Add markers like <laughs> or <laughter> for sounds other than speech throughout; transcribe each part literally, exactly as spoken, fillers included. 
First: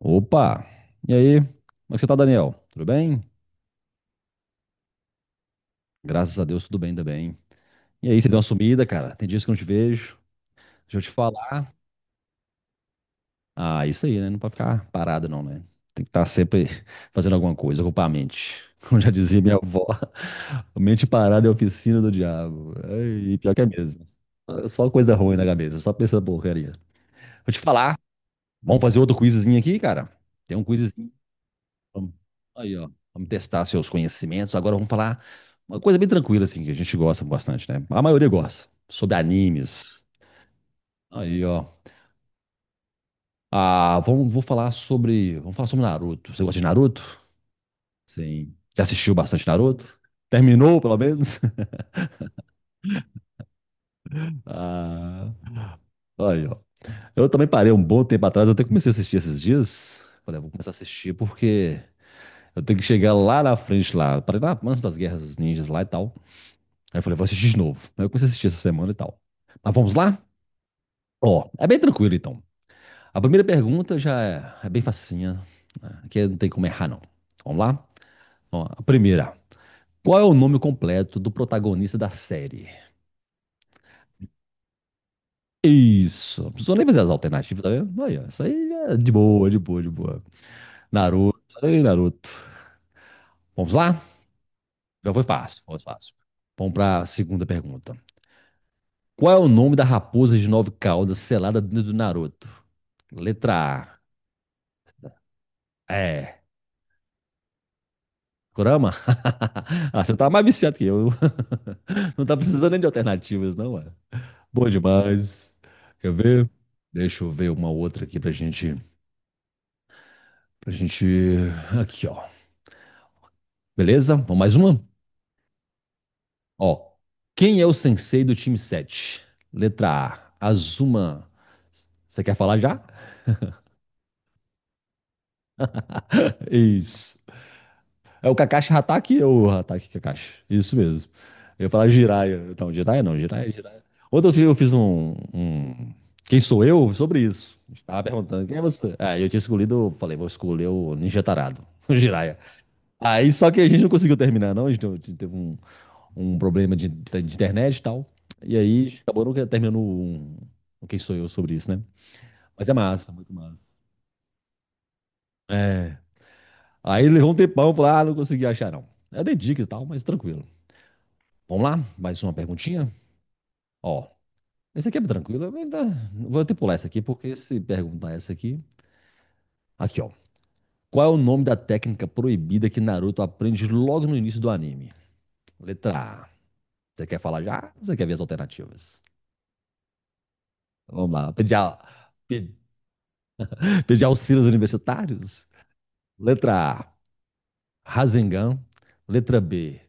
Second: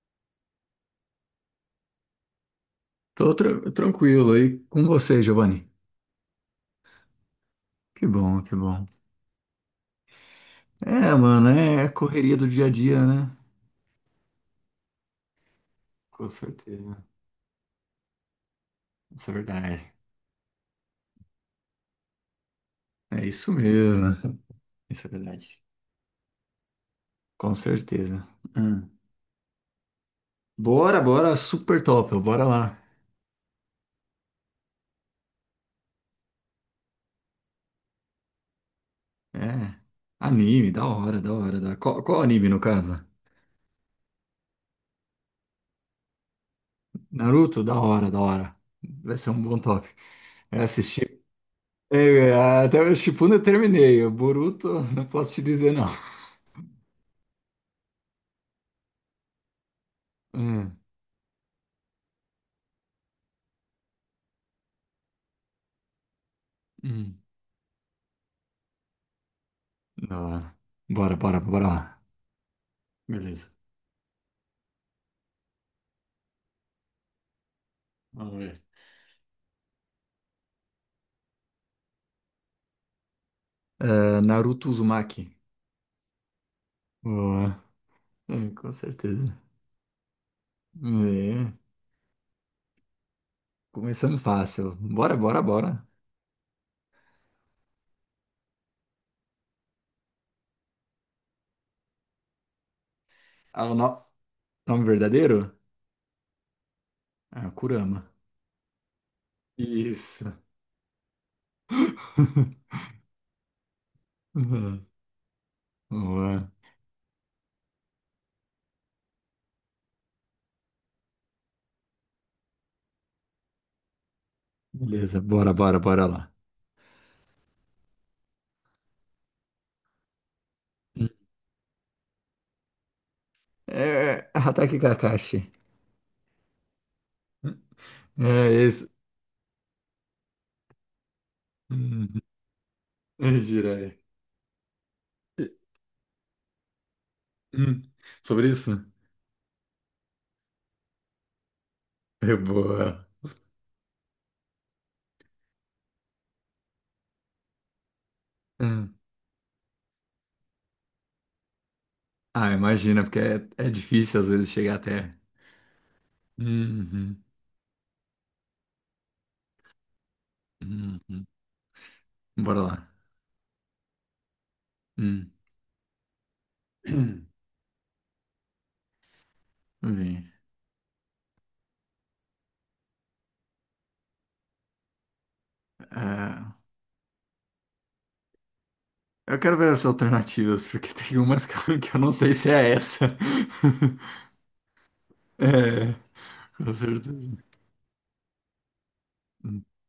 Opa! E aí? Como é que você tá, Daniel? Tudo bem? Tô tra- tranquilo aí com você, Giovanni. Graças a Deus, tudo bem também. Que E aí, você deu bom, uma que sumida, bom. cara? Tem dias que eu não te vejo. Deixa eu te É, mano, falar. é correria do dia a dia, né? Ah, isso aí, né? Não pode ficar parado, não, né? Tem que estar Com sempre certeza. <laughs> fazendo alguma coisa, ocupar a mente. <laughs> Como já Isso é dizia minha avó, verdade. <laughs> mente parada é a oficina do diabo. É Ai, e isso pior que é mesmo. mesmo. Só Isso é coisa ruim na verdade. cabeça, só pensa porcaria. Vou Com te falar. certeza. Vamos Hum. fazer outro quizinho aqui, cara? Tem um quiz. Bora, bora, super Vamos- top, bora Aí, lá. ó. Vamos testar seus conhecimentos. Agora vamos falar uma coisa bem tranquila, assim, que a gente gosta bastante, né? A maioria gosta. Sobre É, animes. anime, da hora, da Aí, hora, ó. da hora. Qual, qual anime, no caso? Ah, vamos, vou falar sobre. Vamos falar sobre Naruto. Você gosta de Naruto? Naruto, da hora, da Sim. hora. Já assistiu Vai ser um bastante bom Naruto? top. Eu Terminou, pelo assisti. menos? <laughs> É, até o Shippuden eu terminei. O Boruto, <laughs> não Ah, posso te dizer não. aí, ó. Eu também parei um bom tempo atrás, eu até comecei a assistir esses dias. Falei, "Ah, vou começar a É. assistir porque eu tenho que chegar lá na frente, lá. Parei lá antes das guerras ninjas lá e tal. Aí eu falei, Hum. vou assistir de novo. Aí eu comecei a assistir essa semana e tal. Mas vamos Da lá? hora. Bora, bora, Ó, é bora bem lá. tranquilo então. A primeira Beleza. pergunta já é, é bem facinha, né? Aqui não tem como errar, não. Vamos lá? Vamos ver. Ó, a primeira. Qual é o nome completo do protagonista da série? É, Naruto Uzumaki. Isso. Não precisou nem fazer as alternativas, Boa. tá vendo? Aí, ó, isso É, aí com é de certeza. boa, de boa, de boa. Naruto. É, Aí, Naruto. Vamos lá? começando fácil. Já Bora, foi bora, fácil, foi bora. fácil. Vamos para a segunda pergunta. Qual é o nome da raposa de nove caudas selada dentro do Naruto? Ah, o Letra no- nome verdadeiro? A. É. Ah, Kurama. Kurama? <laughs> Ah, você tá Isso. mais viciado que eu. <laughs> Não tá precisando <laughs> nem de alternativas, não, é? Bom Uhum. demais. Quer Boa. ver? Deixa eu ver uma outra aqui pra gente. Pra gente. Aqui, ó. Beleza? Vamos mais uma? Beleza, bora, bora, bora lá. Ó. Quem é o sensei do time sete? Letra A, Azuma. Você quer falar já? É, Hatake Kakashi. <laughs> Isso. É o É, Kakashi isso. Hatake ou o Hatake Kakashi? Isso mesmo. Eu ia falar Uhum. Jiraiya. Não, Jiraiya não, É, Jiraiya, Jiraiya. Jiraiya. Ontem eu fi- eu fiz um, um Quem sou eu? Sobre isso. Hum, Estava perguntando, Sobre quem é isso? você? Ah, eu tinha escolhido, eu falei, vou escolher o Ninja Tarado, <laughs> o É Jiraiya. boa. Aí só que a gente não conseguiu terminar, não. A gente teve teve um, um problema de, de internet e tal. E aí acabou nunca terminando um, um Quem sou eu sobre isso, né? Ah, Mas é imagina, massa, porque muito é, é massa. difícil às vezes chegar até. É. Aí Uhum, levou um tempão, eu falei, ah, não consegui achar, não. É de dicas e tal, mas tranquilo. uhum. Vamos lá? Mais uma Bora perguntinha? lá. Ó, esse aqui é Hum. tranquilo. eu ainda- Vou até pular essa aqui, porque <clears throat> se perguntar essa aqui. Aqui, ó. Vem. Qual é o nome da técnica proibida que Naruto aprende logo no início do anime? Letra A. Ah, Você quer falar já? Você quer ver as alternativas? eu quero ver as alternativas, porque Então, vamos tem lá. umas <laughs> Pedir, que a... eu, que eu não sei se é essa. Pedir <laughs> auxílios universitários? É, Letra com A. certeza. Rasengan. Letra Hum, B.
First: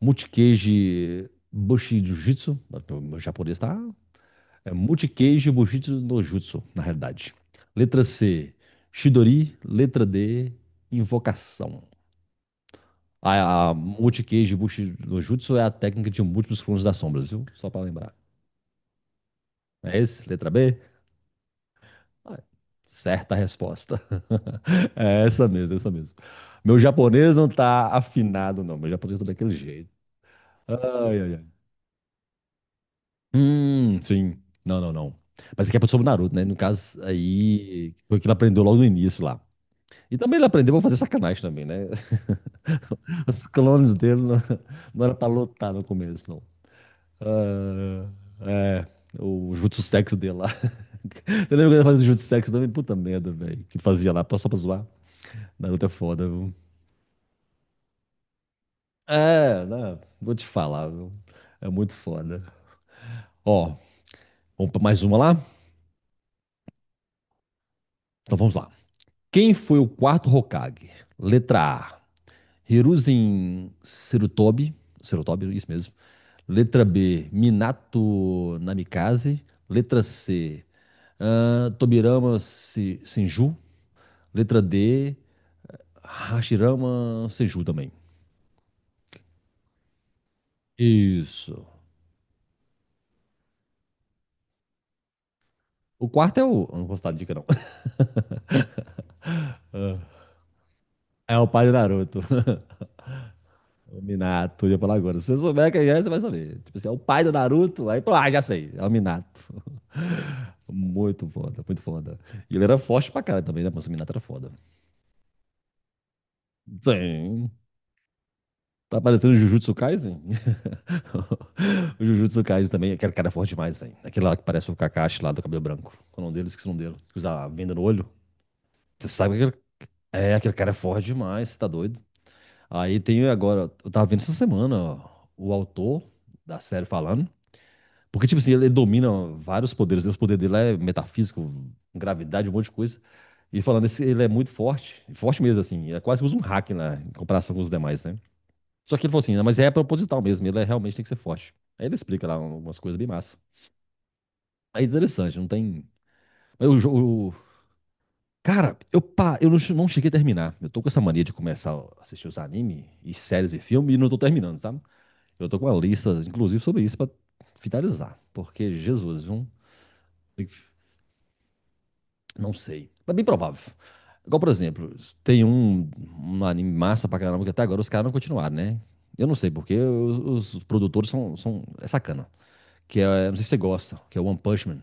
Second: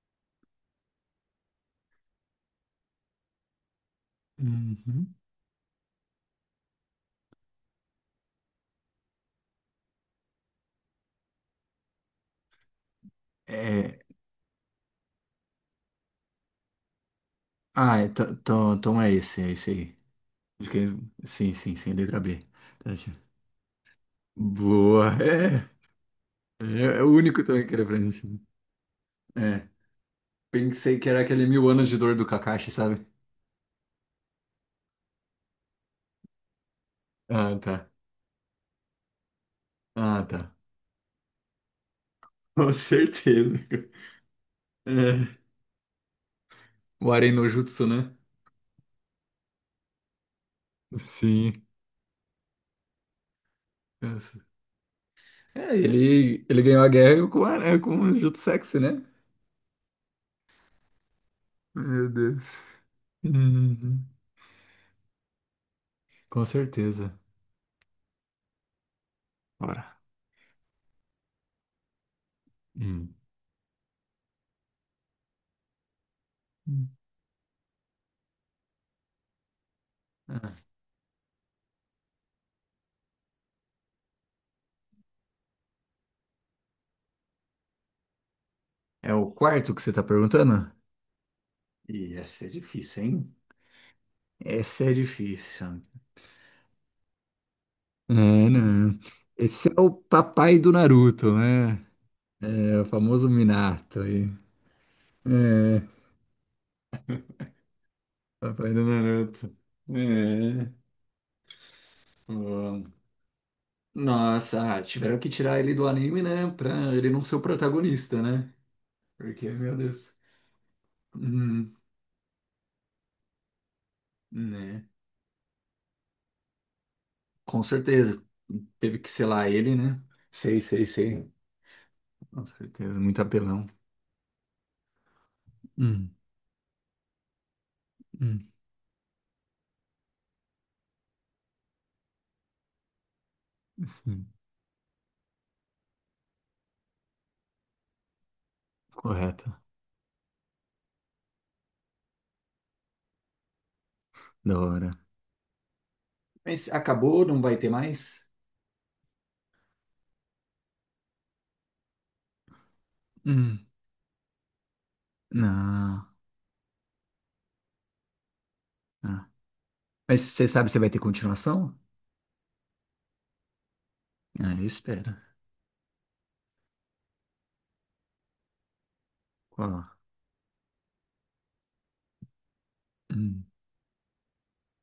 Multikage Bushi Jujutsu. Meu japonês tá. É Uhum. Multicage Bushitsu no Jutsu, na realidade. Letra C, Shidori. Letra D, Invocação. A, a É, Multicage Bushitsu no Jutsu é a técnica de múltiplos clones das sombras, viu? Só pra ah, é, lembrar. to- to- toma esse, é esse É aí. esse? Letra Acho B? que é- sim, sim, sim, letra Ah, B. Tá, certa resposta. <laughs> boa, É essa é. mesmo, é essa mesmo. É, Meu é o japonês único não também que era tá pra gente. afinado, não. Meu japonês tá daquele É, jeito. pensei que Ai, era ai, ai. aquele mil anos de dor do Kakashi, sabe? Hum, sim. Não, não, não. Mas aqui é sobre o Naruto, né? No caso, Ah, tá. aí foi o que ele aprendeu logo no início lá. E Ah, também ele tá. aprendeu a fazer sacanagem também, né? <laughs> Com <laughs> Os certeza. clones dele não, não era pra É. lutar no começo, não. O Aren no Jutsu, Ah, né? é, o Jutsu Sex dele lá. <laughs> Você Sim. lembra quando ele fazia o Jutsu Sex também? Puta merda, velho. Que fazia lá Nossa. só pra zoar. É, Naruto é foda, ele, viu? ele ganhou a guerra com, o Aren- com o Jutsu Sexy, né? É, né? Vou te falar, viu? É muito Meu foda. Deus. Ó, Uhum. vamos pra mais uma lá? Com certeza. Então vamos lá. Quem foi o Bora. quarto Hokage? Letra A, Hum. Hiruzen Serutobi, Serutobi, isso mesmo. Letra Hum. B, Minato Namikaze. Letra C, Ah, ah, Tobirama Se- Senju. Letra D, Hashirama Senju também. é o quarto que você tá perguntando? Isso. E essa é difícil, hein? Essa é difícil. O quarto é o. Eu não vou dar dica, não. <laughs> É, né? Esse é o papai do É Naruto, o pai do né? Naruto. <laughs> É o famoso Minato O aí. Minato, eu ia falar agora. Se você souber É. quem é, você vai saber. Tipo assim, é o pai do Naruto. Aí, pô, ah, já sei. Papai do É o Minato. Naruto. <laughs> É. Muito foda, muito foda. E ele era Bom. forte pra caralho também, né? Mas o Minato era foda. Nossa, ah, tiveram que tirar ele do anime, né? Pra ele não ser o Sim. protagonista, né? Tá parecendo o Porque, Jujutsu meu Deus. Kaisen? Uhum, <laughs> O Jujutsu Kaisen também. Aquele cara é forte demais, velho. Aquele lá que parece o né? Kakashi lá do cabelo branco. Qual é o nome dele? Esqueci o nome dele. Que usa a Com venda no olho. certeza. Teve que Você sabe que selar aquele. ele, né? É, aquele Sei, cara é sei, forte sei. demais. Você tá doido? Com Aí certeza, muito tem apelão. agora. Eu tava vendo essa semana, ó, o autor Hum, da série falando. Porque, tipo hum, assim, ele domina vários poderes, né? Os poderes dele lá é metafísico, gravidade, um monte de coisa. E falando, esse, ele hum. é muito forte, forte mesmo, assim. É quase que usa um hack lá, em comparação com os demais, né? Só que ele falou assim, "Não, Correto. mas é proposital mesmo, ele é- realmente tem que ser forte. Aí ele explica lá umas coisas bem massa. Da É hora. interessante, não tem. Mas Mas o acabou, jogo. não vai ter mais? Cara, eu, pa, eu não, che- não cheguei a terminar. Eu tô com essa mania de começar a assistir os anime e séries e Hum. filmes e não tô terminando, sabe? Eu tô com uma Não, lista, inclusive, sobre isso pra finalizar. Porque, Jesus, não. viu? Mas você sabe se vai ter continuação? Não sei. Mas bem provável. Igual, por Ah, eu exemplo, espero. tem um, um, anime massa pra caramba que até agora os caras não continuaram, né? Eu não sei, porque Qual? os, os produtores são, são. É sacana. Que é, não sei Hum. se você gosta, que é One Punch Man.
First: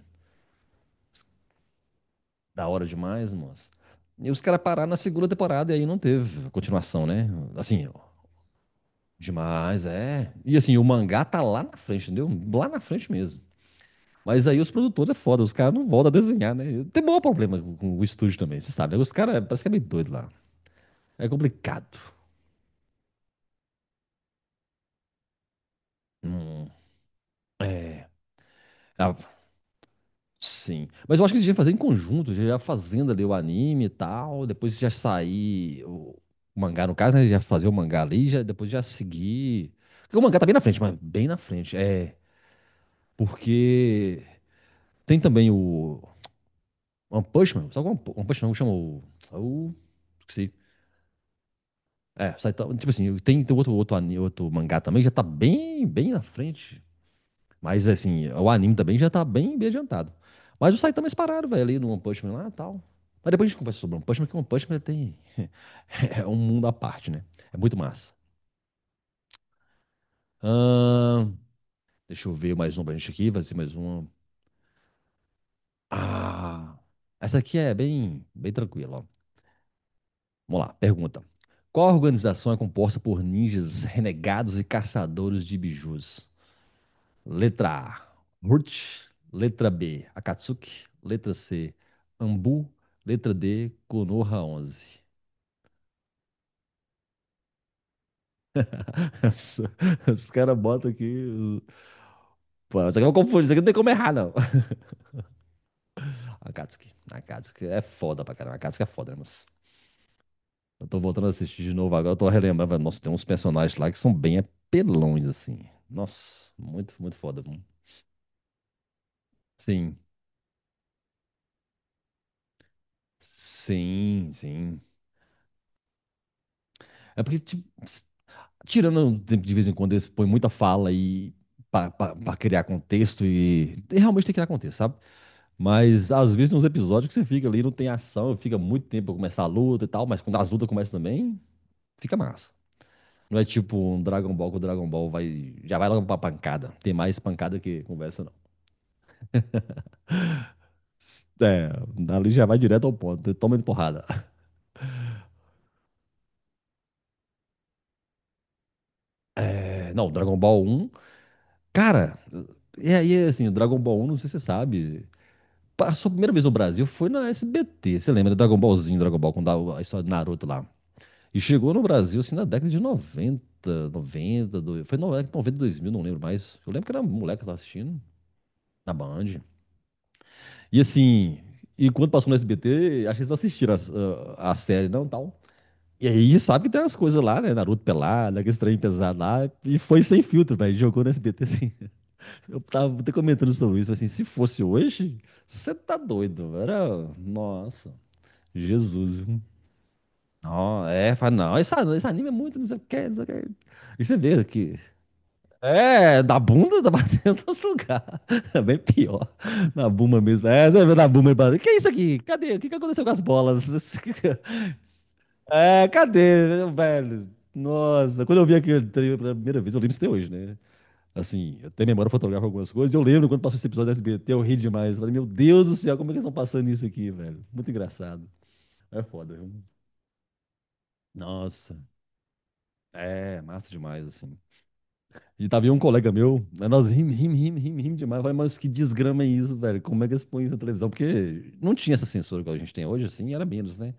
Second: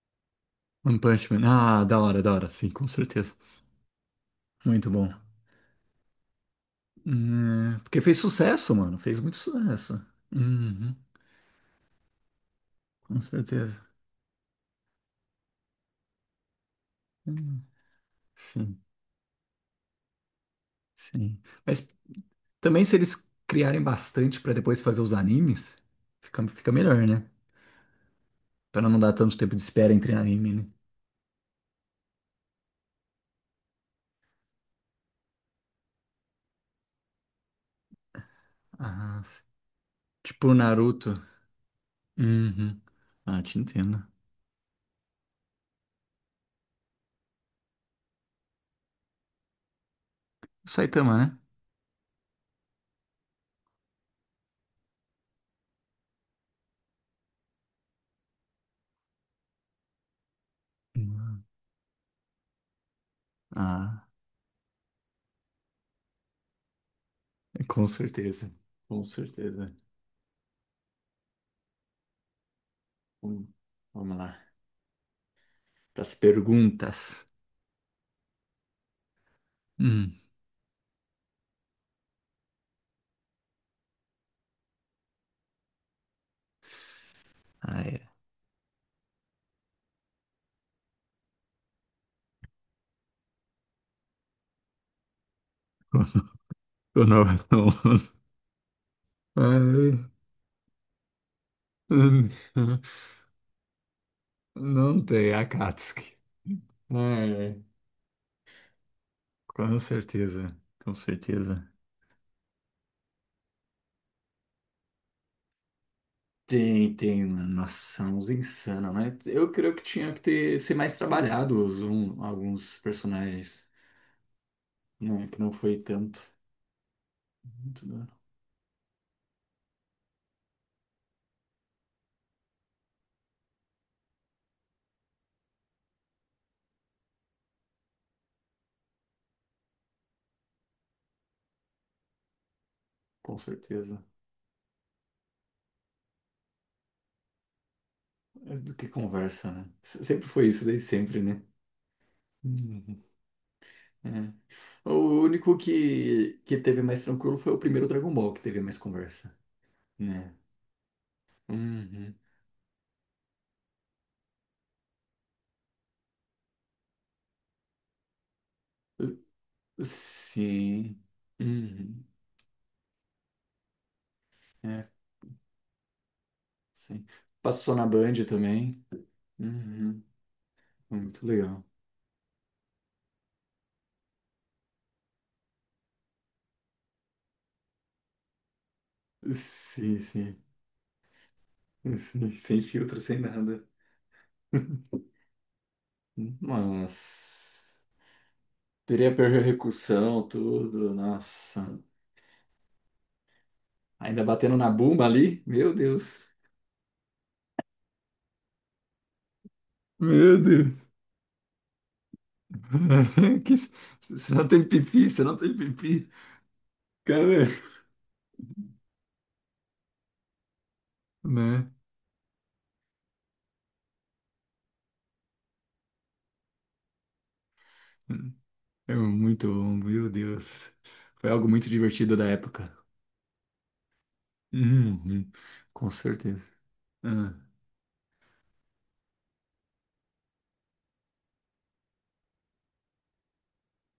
One Punch Man. Ah, da hora, da hora. Da Sim, hora com demais, certeza. moço. E os caras pararam Muito na bom. segunda temporada e aí não teve continuação, né? Hum, é, Assim, ó, porque fez sucesso, mano. Fez muito demais, sucesso. é. E assim, o Uhum, mangá tá lá na frente, entendeu? Lá na frente com mesmo. certeza. Mas aí os produtores é foda, os caras não voltam a desenhar, né? Tem maior problema Hum, com o estúdio também, você sim, sabe, né? Os caras parece que é meio doido lá. É sim. Mas complicado. também se eles criarem bastante pra depois fazer os animes, fica, Hum, fica melhor, né? é. Pra não dar Ah, tanto tempo de espera entre anime, né? sim. Mas eu acho que eles deviam fazer em conjunto, já fazendo ali o anime e tal, depois já sair o o mangá, no caso, né? Já fazer o mangá ali, já, depois já Ah, sim. seguir. Porque o mangá tá bem Tipo na frente, mas Naruto. bem na frente. É. Uhum. Ah, te entendo. Porque tem também o One Punch Man, sabe o One Pu- One Punch Man, como chama o, é o, esqueci. O Saitama, né? É, Saitama, tipo assim, tem, tem outro, outro, ani- outro mangá também, que já tá bem, bem na frente. Mas assim, o anime também já tá bem, bem adiantado. Mas o Saitama eles Uhum. pararam, velho, ali no One Punch Man lá e tal. Mas depois a gente conversa sobre o One Ah, Punch Man, que o One Punch Man tem. <laughs> É um mundo à parte, né? É muito com massa. certeza. Com certeza. Ahn, Deixa eu ver mais um pra gente aqui, vai Hum, ser mais uma. Vamos lá. Pras Ah! perguntas. Essa aqui é bem, bem tranquila, ó. Hum. Vamos lá, pergunta. Qual organização é composta por ninjas renegados e caçadores de bijus? Letra Ah, é. A, Murt. Letra B, Akatsuki. Letra C, Ambu. Letra D, Konoha onze. <laughs> Eu não, não, Os, ah, <laughs> é. os caras botam aqui. o- <laughs> Pô, isso aqui eu confundi, isso aqui não tem como errar, não. <laughs> Não tem Akatsuki. Akatsuki. Ah, é. Akatsuki é foda pra caramba. Akatsuki é foda, né, moço? Com certeza, Eu com tô voltando a assistir certeza. de novo agora, eu tô relembrando, velho. Nossa, tem uns personagens lá que são bem apelões, assim. Nossa, muito, Tem, muito tem, foda. mano. Nossa, uns insano, né? Eu creio que Sim, tinha que ter, ser mais trabalhado os- um- alguns personagens. sim, sim. Não, que não foi tanto. É porque, tipo, Muito, né? tirando de vez em quando, eles põem muita fala e para criar contexto e, e realmente tem que criar contexto, sabe? Mas às vezes tem uns episódios que você fica ali, não tem ação, fica muito tempo pra começar a luta e tal, mas quando as lutas começam também, fica massa. Com Não é tipo um certeza. Dragon Ball que o Dragon Ball vai, já vai logo pra pancada. Tem mais pancada que conversa, não. É do que conversa, né? S- Sempre foi isso, desde sempre, né? É, dali já vai direto ao Uhum. ponto, toma de porrada. É. O único que, que teve mais tranquilo foi o primeiro Dragon Ball, que teve mais conversa, É, não, né? Dragon Ball um Uhum. cara, e aí assim, Dragon Ball um não sei se você sabe. Passou a primeira vez no Brasil, foi na S B T. Você lembra do Dragon Ballzinho, Uh, Dragon Ball, com da- a história do Naruto lá. Sim. E chegou no Uhum. Brasil, assim, na década de noventa noventa do- É, foi no- noventa dois mil, não lembro mais. Eu lembro que era sim. moleque lá Passou na assistindo, Band também. na Band. Uhum. E Muito assim, legal. e quando passou no S B T, acho que eles não assistiram as- a, a série, não, tal. E aí, sabe que tem umas coisas lá, né? Naruto pelado, aquele trem pesado lá. E Sim, foi sem sim. filtro, velho. Jogou no S B T, assim. Sim, <laughs> Eu sem tava filtro, até sem comentando nada. sobre isso, assim, se fosse hoje, você tá doido, velho. Era... Nossa. nossa... Teria Jesus, viu? percussão, Não, tudo. é, fala, não, esse, Nossa. an- esse anime é muito, não sei o que, não sei o que. E você Ainda vê batendo na que. bumba ali? Meu É, Deus. da bunda tá <laughs> batendo nos lugares. <laughs> É bem pior. Na buma Meu mesmo. É, Deus. você vê na buma e bate. Que é isso aqui? Cadê? O que que aconteceu com as <laughs> Que bolas? isso? Você não <laughs> tem pipi, você não tem É, pipi. cadê, velho? Cara, Nossa, quando eu vi aquele trailer pela primeira vez, eu lembro isso até hoje, né? Assim, né? eu tenho memória fotográfica algumas coisas. Eu lembro quando passou esse episódio da S B T, eu ri demais. Eu falei, meu Deus do céu, como é que eles estão passando isso aqui, velho? Muito engraçado. É É foda, muito viu? bom, meu Deus. Foi algo muito Nossa, divertido da época. é massa demais, assim. Uhum, E tava aí um com colega certeza. meu, né, nós rim, rim, Ah, rim, rim, rim demais. Eu falei, mas que desgrama é isso, velho? Como é que eles põem isso na televisão? Porque não tinha essa censura que a gente tem hoje, assim, era menos, né?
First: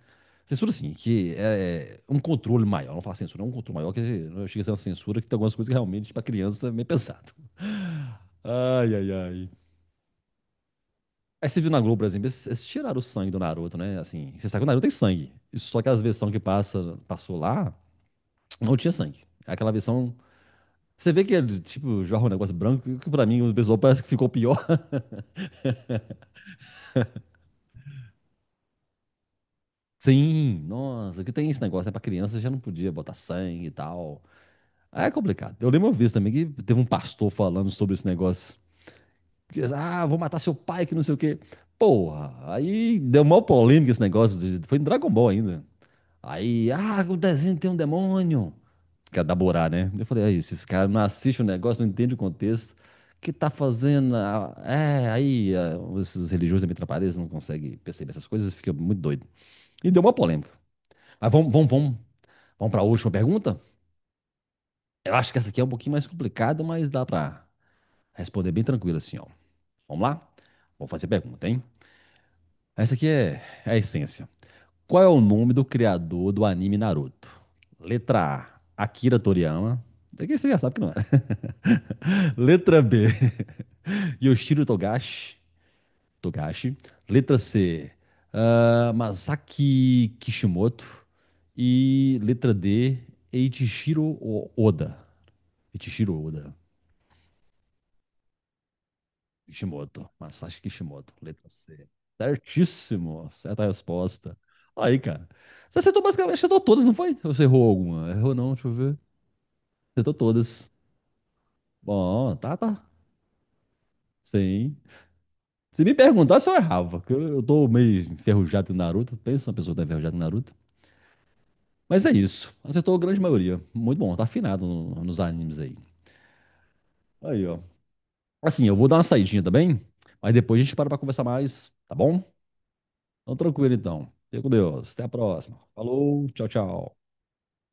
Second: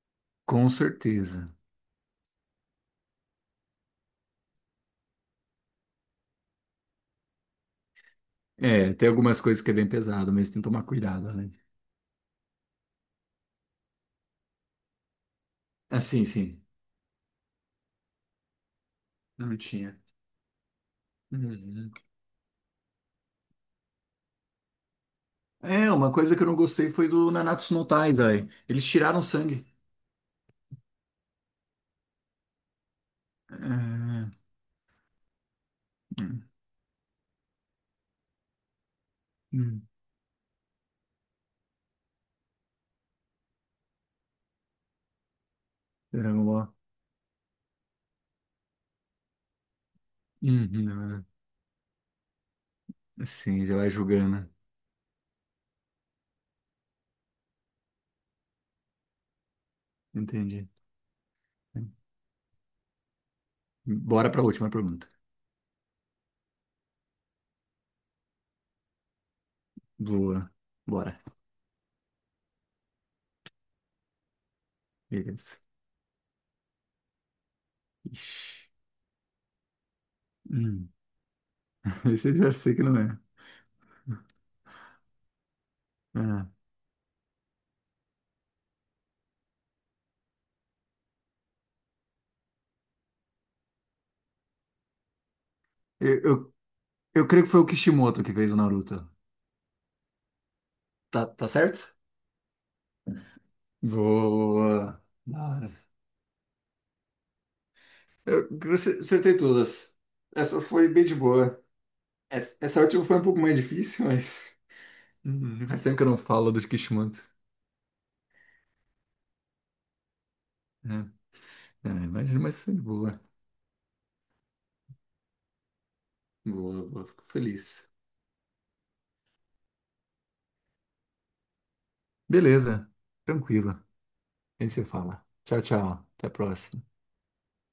com Censura, assim, que certeza. é é um controle maior. Não falar censura, é um controle maior, que chega a ser uma censura, que tem algumas coisas que, realmente, pra criança, é meio pesado. É, Ai, tem ai, algumas ai. coisas que é bem pesado, mas tem que tomar cuidado, Aí né? você viu na Globo, por exemplo, eles, eles tiraram o sangue do Naruto, né? Assim, você sabe que o Naruto tem sangue. Só que as Ah, sim, versões que sim. passa, passou lá, não tinha sangue. Não Aquela tinha. versão... Você vê que ele, Uhum. tipo, joga um negócio branco, que pra mim o pessoal parece que ficou pior. <laughs> É, uma coisa que eu não gostei foi do Nanatsu no Taizai. Eles tiraram sangue. Sim, nossa, que tem esse negócio, né? Pra criança já não podia botar sangue e tal. Ah, Aí é complicado. Eu lembro uma vez também que teve um pastor falando sobre esse negócio. Que, hum, ah, vou matar seu pai, que não sei o quê. Porra, aí deu maior polêmica esse negócio. de- Foi em Dragon Ball ainda. Dragon Aí, Ball. ah, o desenho tem um demônio, que é da Borá, né? Eu falei, aí, esses caras não Uhum, assistem o negócio, não entendem o contexto. O ah, que tá sim, já vai fazendo? julgando. Ah, é, aí, ah, esses religiosos da Mitrapariz não conseguem perceber essas coisas, fica muito doido. E deu uma polêmica. Entendi. Mas vamos, vamos, vamos, vamos para a última pergunta? Bora pra última pergunta. Eu acho que essa aqui é um pouquinho mais complicada, mas dá para responder bem tranquilo assim, ó. Vamos lá? Boa. Vou fazer a Bora. pergunta, hein? Essa aqui é, é a essência. Qual é o nome Beleza. do criador do anime Naruto? Letra Ixi. A, Akira Toriyama. Daqui você já sabe que não Hum. é. <laughs> Esse eu <laughs> já sei Letra que não B, é. Yoshiro Togashi, Ah. Togashi. Letra C, ah, Masaki Kishimoto. E letra D, Eiichiro Oda. Eiichiro Eu, Oda. eu, eu creio que foi o Kishimoto que fez o Naruto. Kishimoto. Masashi Kishimoto. Tá, Letra tá C. certo? Certíssimo. Certa resposta. Aí, Boa. cara. Da Você hora. acertou basicamente, acertou todas, não foi? Ou você errou alguma? Errou Eu, não, deixa eu eu ver. acer- acertei todas. Acertou Essa todas. foi bem de boa. Bom, Essa, tá, essa tá. última foi um pouco mais difícil, <laughs> mas. Sim. Hum, Se Faz me tempo que eu não perguntasse, falo eu dos errava. Porque eu Kishimoto. eu tô meio enferrujado em Naruto. Pensa uma pessoa que tá enferrujada em Naruto. Né? Ah, Mas é imagino, isso. mas foi de Acertou a grande boa. maioria. Muito bom, tá afinado no- nos animes aí. Boa, boa. Fico Aí, ó. feliz. Assim, eu vou dar uma saidinha também, mas depois a gente para pra conversar mais, tá bom? Beleza. Então, tranquilo Tranquilo. então. Fica com Aí se Deus. Até a fala. próxima. Tchau, tchau. Até Falou, a tchau, próxima. tchau.